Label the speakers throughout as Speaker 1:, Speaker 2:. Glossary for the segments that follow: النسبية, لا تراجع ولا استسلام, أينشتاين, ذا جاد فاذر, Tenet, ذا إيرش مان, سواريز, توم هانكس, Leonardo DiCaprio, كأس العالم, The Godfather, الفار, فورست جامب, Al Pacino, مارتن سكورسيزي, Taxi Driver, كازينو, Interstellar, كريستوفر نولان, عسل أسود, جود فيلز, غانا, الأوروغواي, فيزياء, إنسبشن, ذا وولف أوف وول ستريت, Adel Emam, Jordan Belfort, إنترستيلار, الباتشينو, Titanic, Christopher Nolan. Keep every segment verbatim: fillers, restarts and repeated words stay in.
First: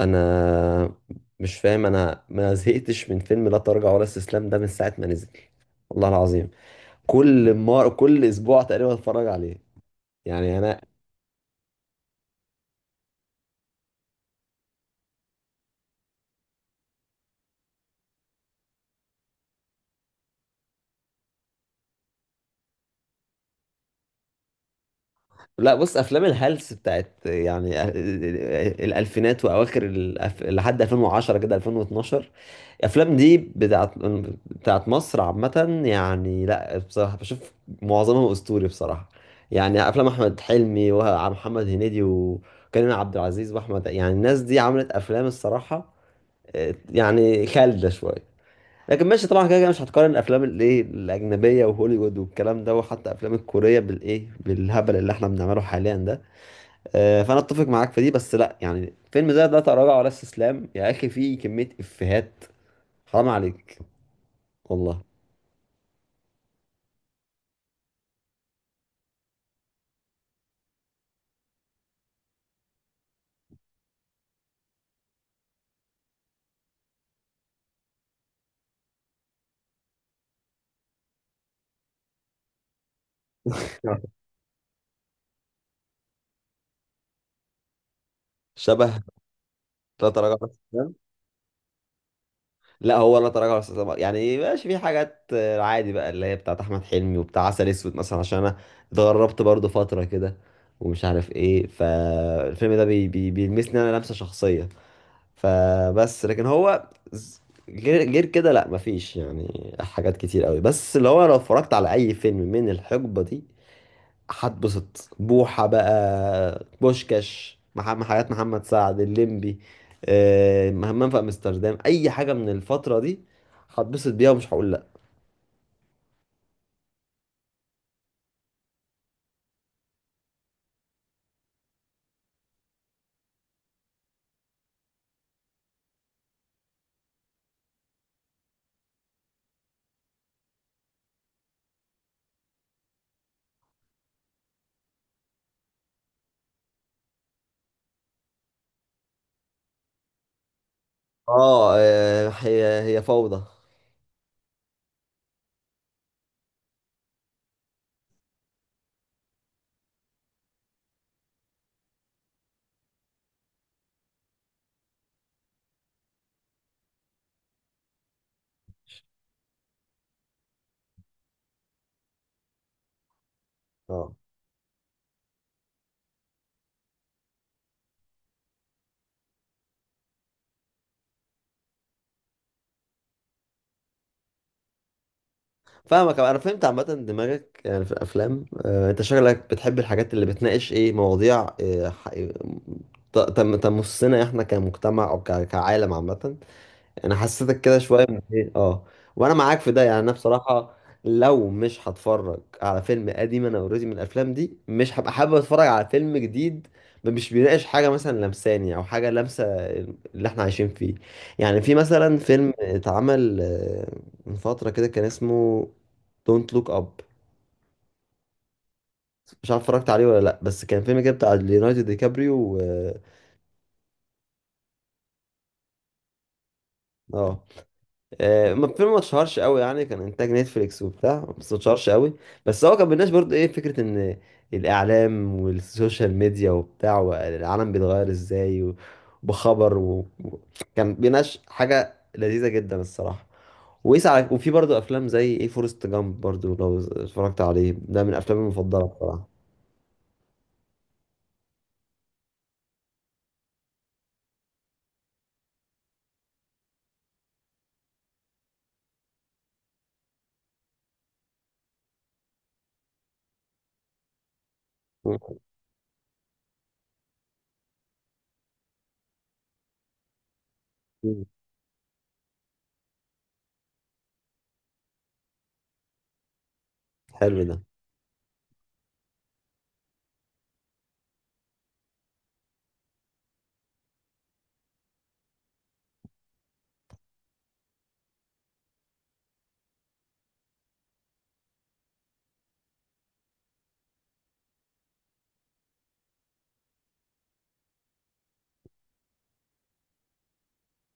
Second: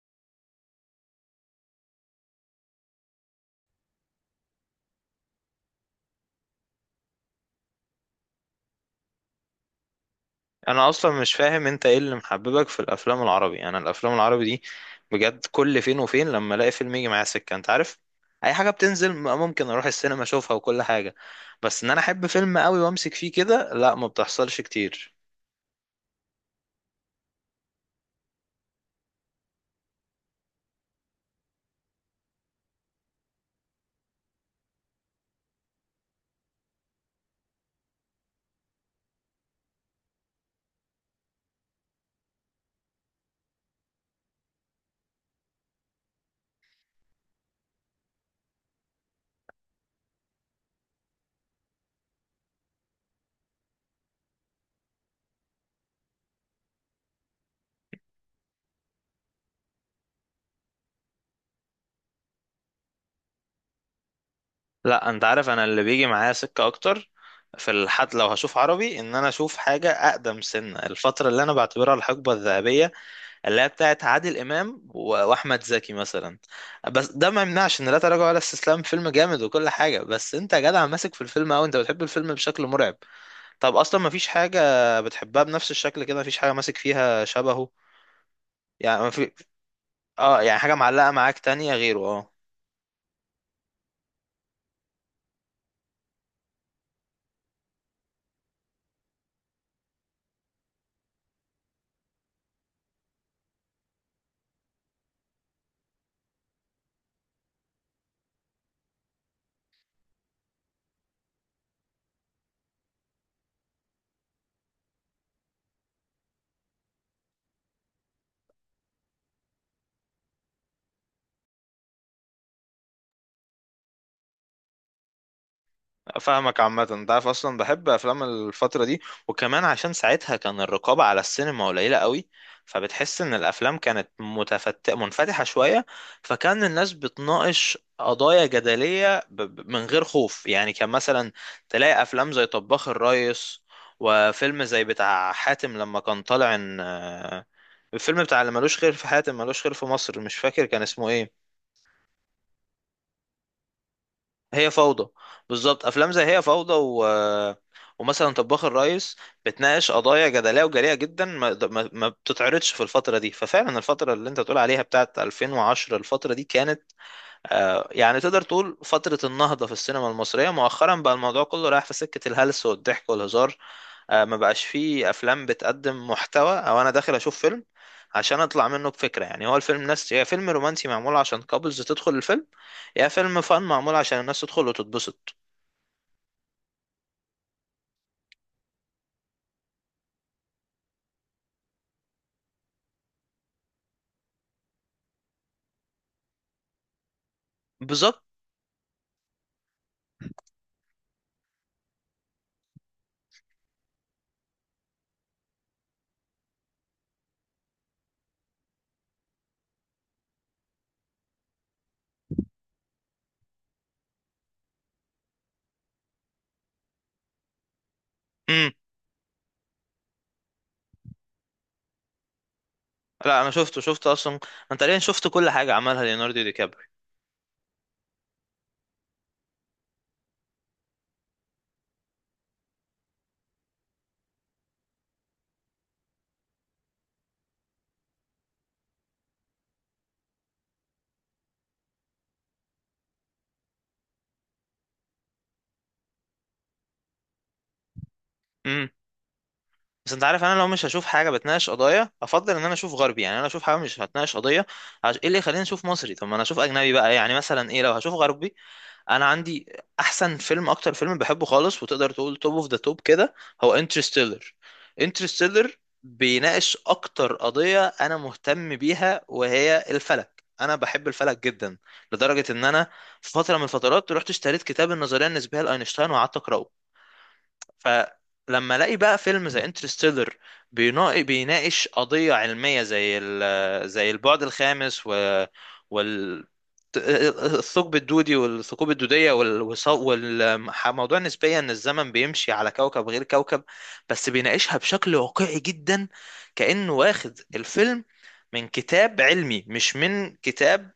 Speaker 1: انا مش فاهم، انا ما زهقتش من فيلم لا تراجع ولا استسلام ده من ساعه ما نزل والله العظيم. كل مار كل اسبوع تقريبا اتفرج عليه. يعني انا
Speaker 2: انا اصلا مش فاهم انت ايه اللي محببك في الافلام العربي. انا الافلام العربي دي بجد كل فين وفين لما الاقي فيلم يجي معايا سكه، انت عارف اي حاجه بتنزل م- ممكن اروح السينما اشوفها وكل حاجه. بس ان انا احب فيلم قوي وامسك فيه كده، لا، ما بتحصلش كتير.
Speaker 1: لا بص، افلام الهلس بتاعت يعني آه، الالفينات واواخر الأف... لحد ألفين وعشرة كده ألفين واتناشر. الافلام دي بتاعت بتاعت مصر عامه. يعني لا بصراحه بشوف معظمها اسطوري بصراحه. يعني افلام احمد حلمي ومحمد هنيدي وكريم عبد العزيز واحمد، يعني الناس دي عملت افلام الصراحه آه، يعني خالده شويه. لكن ماشي طبعا، كده كده مش هتقارن الافلام الايه الاجنبيه وهوليوود والكلام ده وحتى افلام الكوريه بالايه بالهبل اللي احنا بنعمله حاليا ده. آه، فانا اتفق معاك في دي، بس لا، يعني فيلم زي ده تراجع ولا استسلام يا اخي فيه كميه افيهات حرام عليك والله.
Speaker 2: لا، انت عارف انا اللي بيجي معايا سكه اكتر في الحد لو هشوف عربي ان انا اشوف حاجه اقدم سنه، الفتره اللي انا بعتبرها الحقبه الذهبيه اللي هي بتاعت عادل امام و- واحمد زكي مثلا. بس ده ما يمنعش ان لا تراجع ولا استسلام فيلم جامد وكل حاجه، بس انت يا جدع ماسك في الفيلم او انت بتحب الفيلم بشكل مرعب؟ طب اصلا ما فيش حاجه بتحبها بنفس الشكل كده، ما فيش حاجه ماسك فيها شبهه.
Speaker 1: شبه.
Speaker 2: يعني ما في.
Speaker 1: لا تراجع
Speaker 2: اه،
Speaker 1: ولا
Speaker 2: يعني حاجه
Speaker 1: استسلام.
Speaker 2: معلقه معاك تانية غيره؟ اه.
Speaker 1: لا، هو لا تراجع ولا استسلام يعني ماشي، في حاجات آه، عادي بقى اللي هي بتاعت احمد حلمي، وبتاع عسل اسود مثلا عشان انا اتغربت برضو فتره كده ومش عارف ايه، فالفيلم ده بي بي بيلمسني انا لمسه شخصيه. فبس، لكن هو ز- غير غير كده لا مفيش يعني حاجات كتير قوي. بس اللي هو لو اتفرجت على اي فيلم من الحقبه دي هتبسط. بوحه بقى، بوشكاش محمد، حاجات محمد سعد، الليمبي، آه، همام في امستردام، اي حاجه من الفتره دي هتبسط بيها ومش هقول لا.
Speaker 2: فاهمك عامة. انت عارف اصلا بحب افلام الفترة دي وكمان عشان ساعتها كان الرقابة على السينما قليلة قوي، فبتحس ان الافلام كانت متفت... منفتحة شوية، فكان الناس بتناقش قضايا جدلية ب... ب- من غير خوف. يعني كان مثلا تلاقي افلام زي طباخ الريس وفيلم زي بتاع حاتم لما كان طالع ان، آه، الفيلم بتاع اللي ملوش خير في حاتم ملوش خير في مصر، مش فاكر كان اسمه ايه.
Speaker 1: اه، آه، هي هي فوضى.
Speaker 2: هي فوضى، بالظبط. افلام زي هي فوضى و... ومثلا طباخ الريس بتناقش قضايا جدليه وجريئه جدا ما... ما... ما بتتعرضش في الفتره دي. ففعلا الفتره اللي انت تقول عليها بتاعت ألفين وعشرة، الفتره دي كانت آه، يعني تقدر تقول فتره النهضه في السينما المصريه. مؤخرا بقى الموضوع كله رايح في سكه الهلس والضحك والهزار.
Speaker 1: اه
Speaker 2: آه، ما بقاش فيه افلام بتقدم محتوى، او انا داخل اشوف فيلم عشان اطلع منه بفكره. يعني هو الفيلم ناس، يا فيلم رومانسي معمول عشان كابلز تدخل الفيلم، يا فيلم فن معمول عشان الناس تدخل وتتبسط.
Speaker 1: فاهمك، انا فهمت عامه دماغك يعني في الافلام. آه، انت شغلك بتحب الحاجات اللي بتناقش ايه مواضيع آه، ح- آه، ت- تم- تمسنا احنا كمجتمع او ك- كعالم عامه. انا حسيتك كده شويه من
Speaker 2: بالظبط.
Speaker 1: ايه، اه. وانا معاك في ده، يعني انا بصراحه لو مش هتفرج على فيلم قديم، انا اوريدي من الافلام دي مش هبقى حابب اتفرج على فيلم جديد مش بيناقش حاجه مثلا لمساني او حاجه لامسه اللي احنا عايشين فيه. يعني في مثلا فيلم اتعمل آه، من فتره كده كان اسمه دونت لوك اب.
Speaker 2: امم.
Speaker 1: مش عارف اتفرجت عليه ولا لا، بس كان فيلم كده بتاع ليوناردو دي كابريو و...
Speaker 2: لا، انا شفته، شفت اصلا انا تقريبا شفت كل حاجه عملها ليوناردو دي كابري.
Speaker 1: اه، آه، ما الفيلم ما اتشهرش قوي يعني، كان انتاج نتفليكس وبتاع، بس ما اتشهرش قوي. بس هو كان بالناس برضه ايه، فكره ان الاعلام والسوشيال ميديا وبتاع والعالم بيتغير ازاي، وبخبر و... و- كان بيناقش حاجه لذيذه جدا الصراحه. ويسعى. وفي برضه افلام زي ايه، فورست جامب برضه لو اتفرجت عليه، ده من افلامي المفضله
Speaker 2: امم.
Speaker 1: بصراحه.
Speaker 2: بس انت عارف انا لو مش هشوف حاجه بتناقش قضايا، افضل ان انا اشوف غربي. يعني انا اشوف حاجه مش هتناقش قضيه، عش... ايه اللي يخليني اشوف مصري؟ طب ما انا اشوف اجنبي بقى. يعني مثلا ايه، لو هشوف غربي انا عندي احسن فيلم، اكتر فيلم بحبه خالص وتقدر تقول توب اوف ذا توب كده، هو انترستيلر انترستيلر بيناقش اكتر قضية انا مهتم بيها وهي الفلك، انا بحب
Speaker 1: مم.
Speaker 2: الفلك جدا لدرجة ان انا في فترة من الفترات رحت اشتريت كتاب النظرية النسبية لاينشتاين وقعدت اقراه.
Speaker 1: حلو ده.
Speaker 2: فلما الاقي بقى فيلم زي انترستيلر بيناقش قضية علمية زي ال- زي البعد الخامس و وال الثقب الدودي والثقوب الدودية والموضوع النسبية إن الزمن بيمشي على كوكب غير كوكب، بس بيناقشها بشكل واقعي جدا، كأنه واخد الفيلم من كتاب علمي مش من كتاب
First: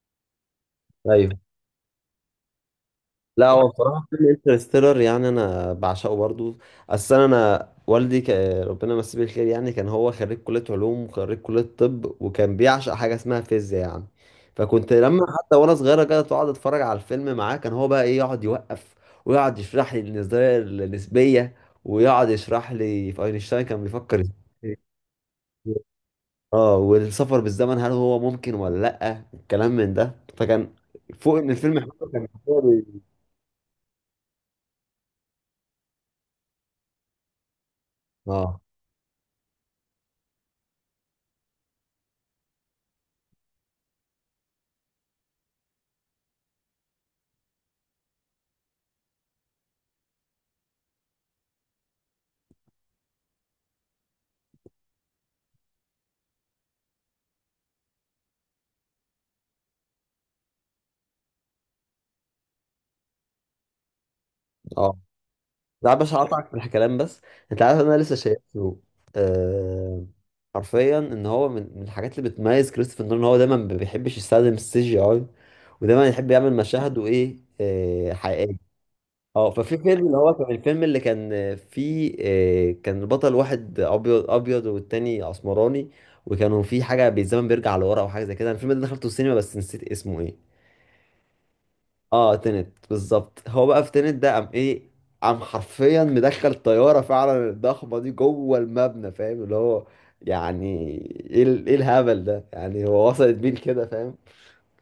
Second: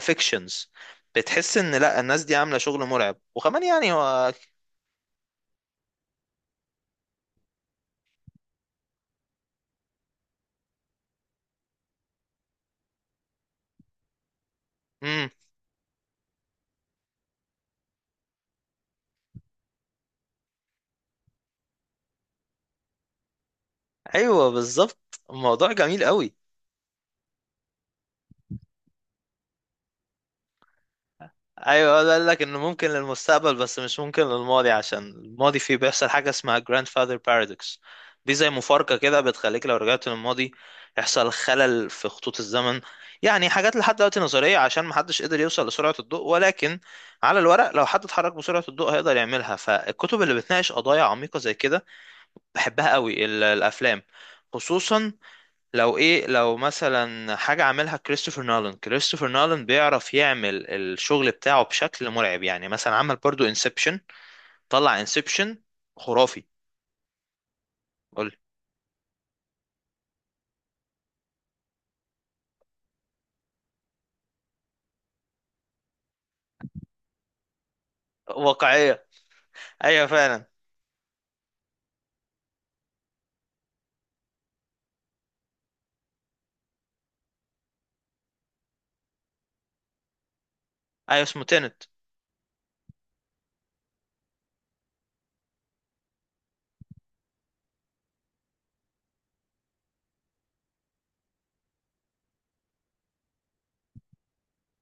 Speaker 2: فيكشنز.
Speaker 1: ايوه
Speaker 2: بتحس إن لا، الناس دي عاملة شغل مرعب،
Speaker 1: لا،
Speaker 2: وكمان
Speaker 1: هو
Speaker 2: يعني
Speaker 1: بصراحة فيلم
Speaker 2: هو
Speaker 1: انترستيلر يعني أنا بعشقه برضو. أصل أنا أنا والدي ك... ربنا يمسيه بالخير، يعني كان هو خريج كلية علوم وخريج كلية طب، وكان بيعشق حاجة اسمها فيزياء يعني. فكنت لما حتى وأنا صغيرة كده أقعد أتفرج على الفيلم معاه، كان هو بقى إيه يقعد يوقف ويقعد يشرح لي النظرية النسبية ويقعد يشرح لي في أينشتاين كان بيفكر
Speaker 2: ايوه
Speaker 1: ازاي،
Speaker 2: بالظبط، الموضوع جميل قوي.
Speaker 1: اه، والسفر بالزمن هل هو ممكن ولا لأ، الكلام من ده. فكان فوق إن الفيلم
Speaker 2: ايوه،
Speaker 1: حلو،
Speaker 2: هو
Speaker 1: كان
Speaker 2: قال لك انه ممكن للمستقبل بس مش ممكن للماضي عشان الماضي فيه بيحصل حاجه اسمها grandfather paradox. دي زي
Speaker 1: اه.
Speaker 2: مفارقه كده بتخليك لو رجعت للماضي يحصل خلل في خطوط الزمن. يعني حاجات لحد دلوقتي نظريه عشان محدش قدر يوصل لسرعه الضوء، ولكن على الورق لو حد اتحرك بسرعه الضوء هيقدر يعملها. فالكتب اللي بتناقش قضايا عميقه زي كده بحبها قوي، ال- الافلام خصوصا لو ايه، لو مثلا حاجة عاملها كريستوفر نولان. كريستوفر نولان بيعرف يعمل الشغل بتاعه بشكل مرعب، يعني مثلا عمل برضو انسبشن. طلع
Speaker 1: اه
Speaker 2: انسبشن
Speaker 1: لا باش،
Speaker 2: خرافي.
Speaker 1: هقطعك في الكلام بس. انت عارف انا لسه
Speaker 2: قول.
Speaker 1: شايفه آه... حرفيا ان هو من من الحاجات اللي بتميز كريستوفر نولان ان هو دايما ما بيحبش يستخدم السي جي اي ودايما يحب يعمل مشاهد وايه آه... حقيقيه.
Speaker 2: واقعية.
Speaker 1: اه، ففي فيلم
Speaker 2: ايوه
Speaker 1: اللي هو
Speaker 2: فعلا.
Speaker 1: كان الفيلم اللي كان فيه آه... كان البطل واحد ابيض ابيض والتاني اسمراني، وكانوا في حاجه بالزمن بيرجع لورا او حاجه زي كده. أنا الفيلم ده دخلته السينما بس نسيت اسمه ايه.
Speaker 2: ايوه، اسمه تينت.
Speaker 1: اه تنت، بالظبط. هو بقى في تنت ده قام ايه، قام حرفيا مدخل طياره فعلا الضخمه دي جوه المبنى، فاهم اللي هو يعني، ايه ال- ايه الهبل ده يعني، هو وصلت بيه كده فاهم،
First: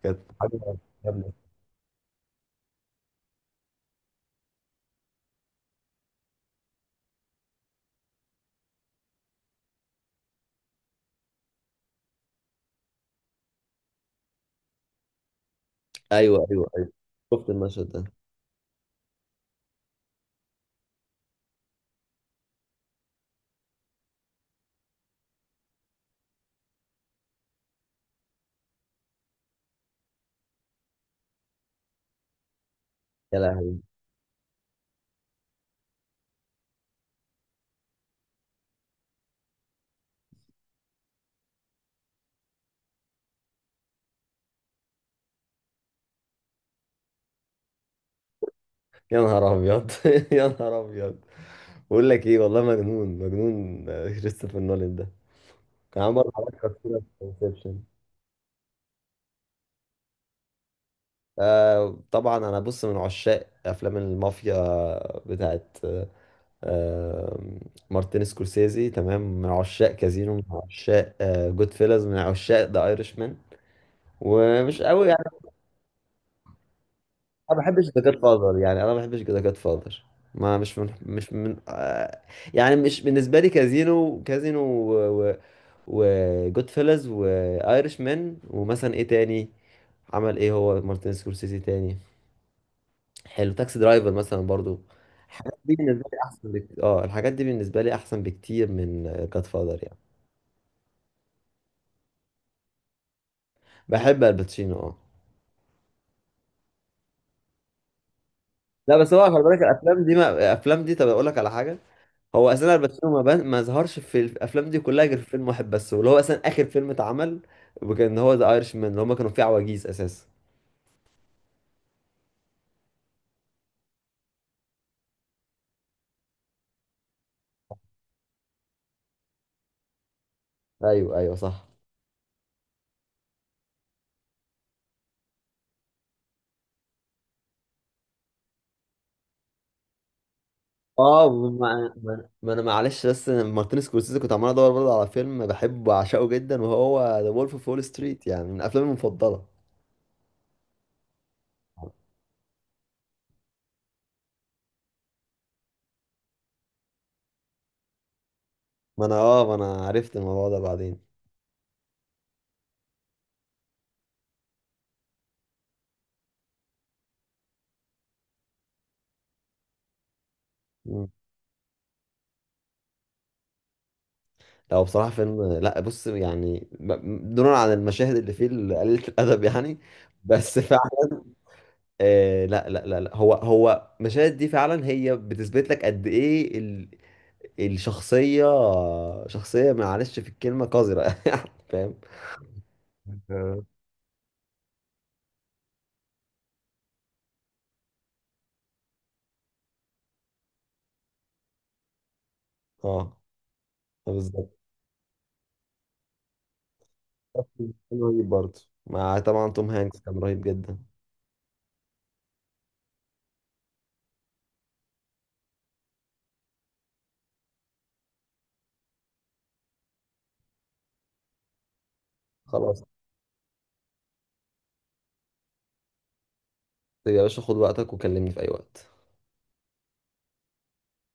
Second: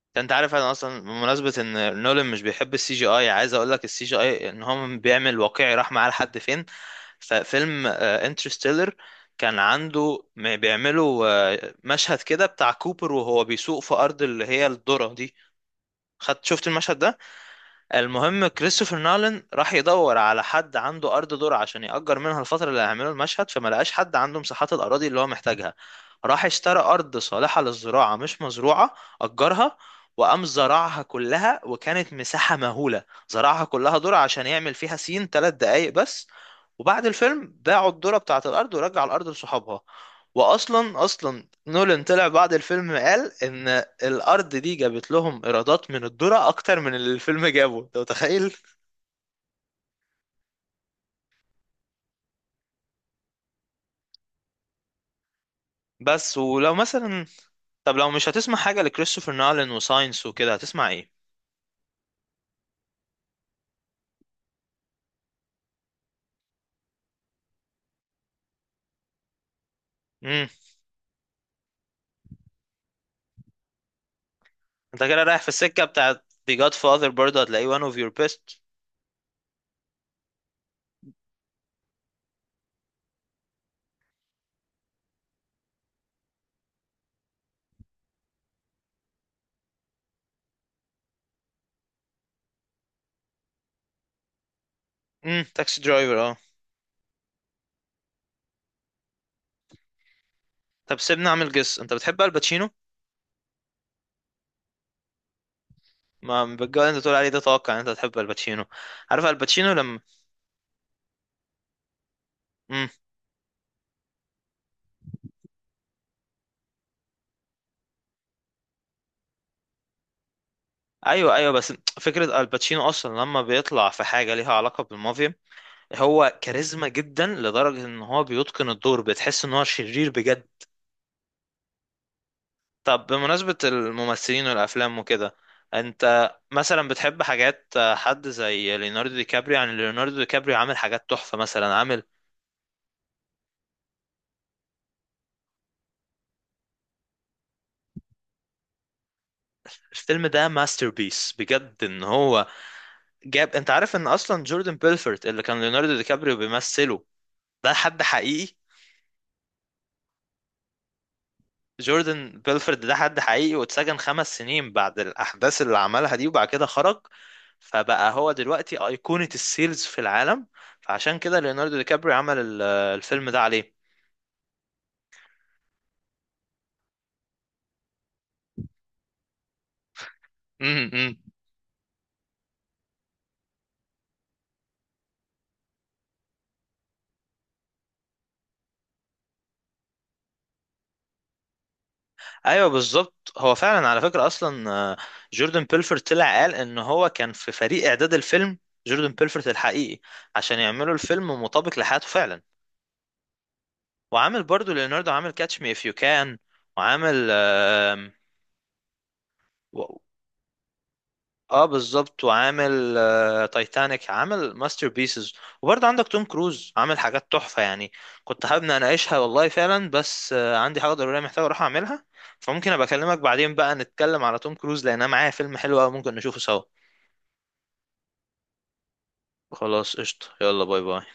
Speaker 1: كانت
Speaker 2: ده انت عارف
Speaker 1: حاجه
Speaker 2: انا اصلا
Speaker 1: جامدة.
Speaker 2: بمناسبة ان نولان مش بيحب السي جي اي، عايز اقول لك السي جي اي ان هو بيعمل واقعي راح معاه لحد فين. ففيلم انترستيلر كان عنده م- بيعملوا آه، مشهد كده بتاع كوبر وهو بيسوق في ارض اللي هي الذرة دي. خدت
Speaker 1: ايوه
Speaker 2: شفت
Speaker 1: ايوه ايوه
Speaker 2: المشهد ده؟
Speaker 1: شفت المشهد ده.
Speaker 2: المهم كريستوفر نولان راح يدور على حد عنده ارض ذرة عشان يأجر منها الفترة اللي هيعملوا المشهد، فما لقاش حد عنده مساحات الاراضي اللي هو محتاجها. راح اشترى ارض صالحة للزراعة مش مزروعة، أجرها، وقام زرعها كلها، وكانت مساحة مهولة،
Speaker 1: يا
Speaker 2: زرعها
Speaker 1: لهوي،
Speaker 2: كلها ذرة عشان يعمل فيها سين ثلاث دقايق بس. وبعد الفيلم باعوا الذرة بتاعة الارض ورجع الارض لصحابها. واصلا اصلا نولان طلع بعد الفيلم قال ان الارض دي جابت لهم ايرادات من الذرة اكتر من اللي الفيلم جابه. انت متخيل؟
Speaker 1: يا نهار ابيض يا نهار ابيض. بقول لك ايه والله، مجنون مجنون آه، كريستوفر نولان ده. كان عامل
Speaker 2: بس
Speaker 1: برضه
Speaker 2: ولو
Speaker 1: حاجات كتيرة في
Speaker 2: مثلا.
Speaker 1: انسبشن.
Speaker 2: طب لو مش هتسمع حاجة لكريستوفر نولان وساينس وكده هتسمع ايه؟
Speaker 1: آه طبعا، انا بص من عشاق افلام المافيا بتاعت آم، مارتن سكورسيزي، تمام، من عشاق كازينو، من
Speaker 2: امم.
Speaker 1: عشاق جود فيلز، من عشاق ذا ايرش مان. ومش
Speaker 2: انت
Speaker 1: قوي
Speaker 2: كده
Speaker 1: يعني،
Speaker 2: رايح في السكة بتاعت The Godfather، برضه
Speaker 1: ما
Speaker 2: هتلاقيه one
Speaker 1: بحبش
Speaker 2: of
Speaker 1: ذا
Speaker 2: your
Speaker 1: جاد فاذر،
Speaker 2: best.
Speaker 1: يعني انا ما بحبش ذا جاد فاذر. ما مش من مش من آه، يعني مش بالنسبه لي. كازينو، كازينو وجود فيلز، وايرش مان، ومثلا ايه تاني عمل، ايه هو مارتن سكورسيزي تاني، حلو. تاكسي درايفر مثلا برضو.
Speaker 2: امم.
Speaker 1: الحاجات دي
Speaker 2: تاكسي
Speaker 1: بالنسبه لي
Speaker 2: درايفر، اه.
Speaker 1: احسن بكتير، اه، الحاجات دي بالنسبه لي احسن بكتير من جاد فاذر يعني.
Speaker 2: طب سيبني اعمل جس، انت بتحب الباتشينو.
Speaker 1: بحب الباتشينو، اه.
Speaker 2: ما بالجو اللي انت تقول عليه ده توقع ان انت بتحب الباتشينو.
Speaker 1: لا بس
Speaker 2: عارف
Speaker 1: هو خلي بالك
Speaker 2: الباتشينو لما.
Speaker 1: الافلام دي، ما الافلام دي، طب اقول لك على حاجه. هو اساسا
Speaker 2: امم.
Speaker 1: الباتشينو ما, بان... ما ظهرش في الافلام دي كلها غير في فيلم واحد بس، واللي هو اساسا اخر فيلم اتعمل، وكان هو ذا ايرش مان اللي هم كانوا فيه عواجيز اساسا.
Speaker 2: ايوه ايوه. بس فكرة الباتشينو اصلا لما بيطلع في حاجة ليها علاقة بالمافيا، هو كاريزما جدا لدرجة ان هو بيتقن الدور، بتحس ان هو شرير بجد.
Speaker 1: ايوه، ايوه، صح.
Speaker 2: طب بمناسبة الممثلين والافلام وكده، انت مثلا بتحب حاجات حد زي ليوناردو دي كابريو؟ يعني ليوناردو دي كابريو عامل حاجات
Speaker 1: اه
Speaker 2: تحفة مثلا،
Speaker 1: ما,
Speaker 2: عامل
Speaker 1: ما... ما انا معلش، بس أنا مارتن سكورسيزي كنت عمال ادور برضه على فيلم بحبه وعشقه جدا، وهو ذا وولف اوف وول ستريت، يعني من افلامي المفضله.
Speaker 2: الفيلم ده ماستر بيس بجد ان هو جاب. انت عارف ان اصلا جوردن بيلفورت اللي كان ليوناردو دي كابريو بيمثله ده حد حقيقي؟
Speaker 1: ما انا اه، ما انا عرفت الموضوع ده بعدين.
Speaker 2: جوردن بيلفورد ده حد حقيقي، واتسجن خمس سنين بعد الأحداث اللي عملها دي وبعد كده خرج، فبقى هو دلوقتي أيقونة السيلز في العالم. فعشان كده ليوناردو دي كابري عمل ال- الفيلم ده عليه.
Speaker 1: لا هو بصراحة فيلم، لا بص، يعني ب- دونا عن المشاهد اللي فيه قليلة الأدب يعني، بس فعلا.
Speaker 2: امم. أمم.
Speaker 1: آه لا لا لا لا هو هو المشاهد دي فعلا هي بتثبت لك قد إيه ال... الشخصية. شخصية، معلش في الكلمة، قذرة يعني فاهم.
Speaker 2: ايوه بالظبط. هو
Speaker 1: أنت-
Speaker 2: فعلا على فكره اصلا، آه، جوردن بيلفورد طلع قال ان هو كان في فريق اعداد الفيلم، جوردن بيلفورد الحقيقي، عشان يعملوا الفيلم مطابق لحياته فعلا.
Speaker 1: اه
Speaker 2: وعامل
Speaker 1: بالظبط.
Speaker 2: برضو ليوناردو عامل كاتش مي اف يو كان، وعامل،
Speaker 1: كان رهيب برضه، مع طبعا توم هانكس كان رهيب جدا.
Speaker 2: اه بالظبط، وعامل آه، تايتانيك، عامل ماستر بيسز. وبرضه عندك توم كروز عامل حاجات تحفة يعني. كنت حابب إن اناقشها والله فعلا، بس آه، عندي حاجة ضرورية محتاج اروح اعملها. فممكن
Speaker 1: خلاص
Speaker 2: ابقى اكلمك بعدين، بقى نتكلم على توم كروز لان انا معايا فيلم حلو قوي ممكن نشوفه سوا.
Speaker 1: يا باشا، خد وقتك وكلمني في أي وقت.
Speaker 2: خلاص قشطة، يلا باي باي.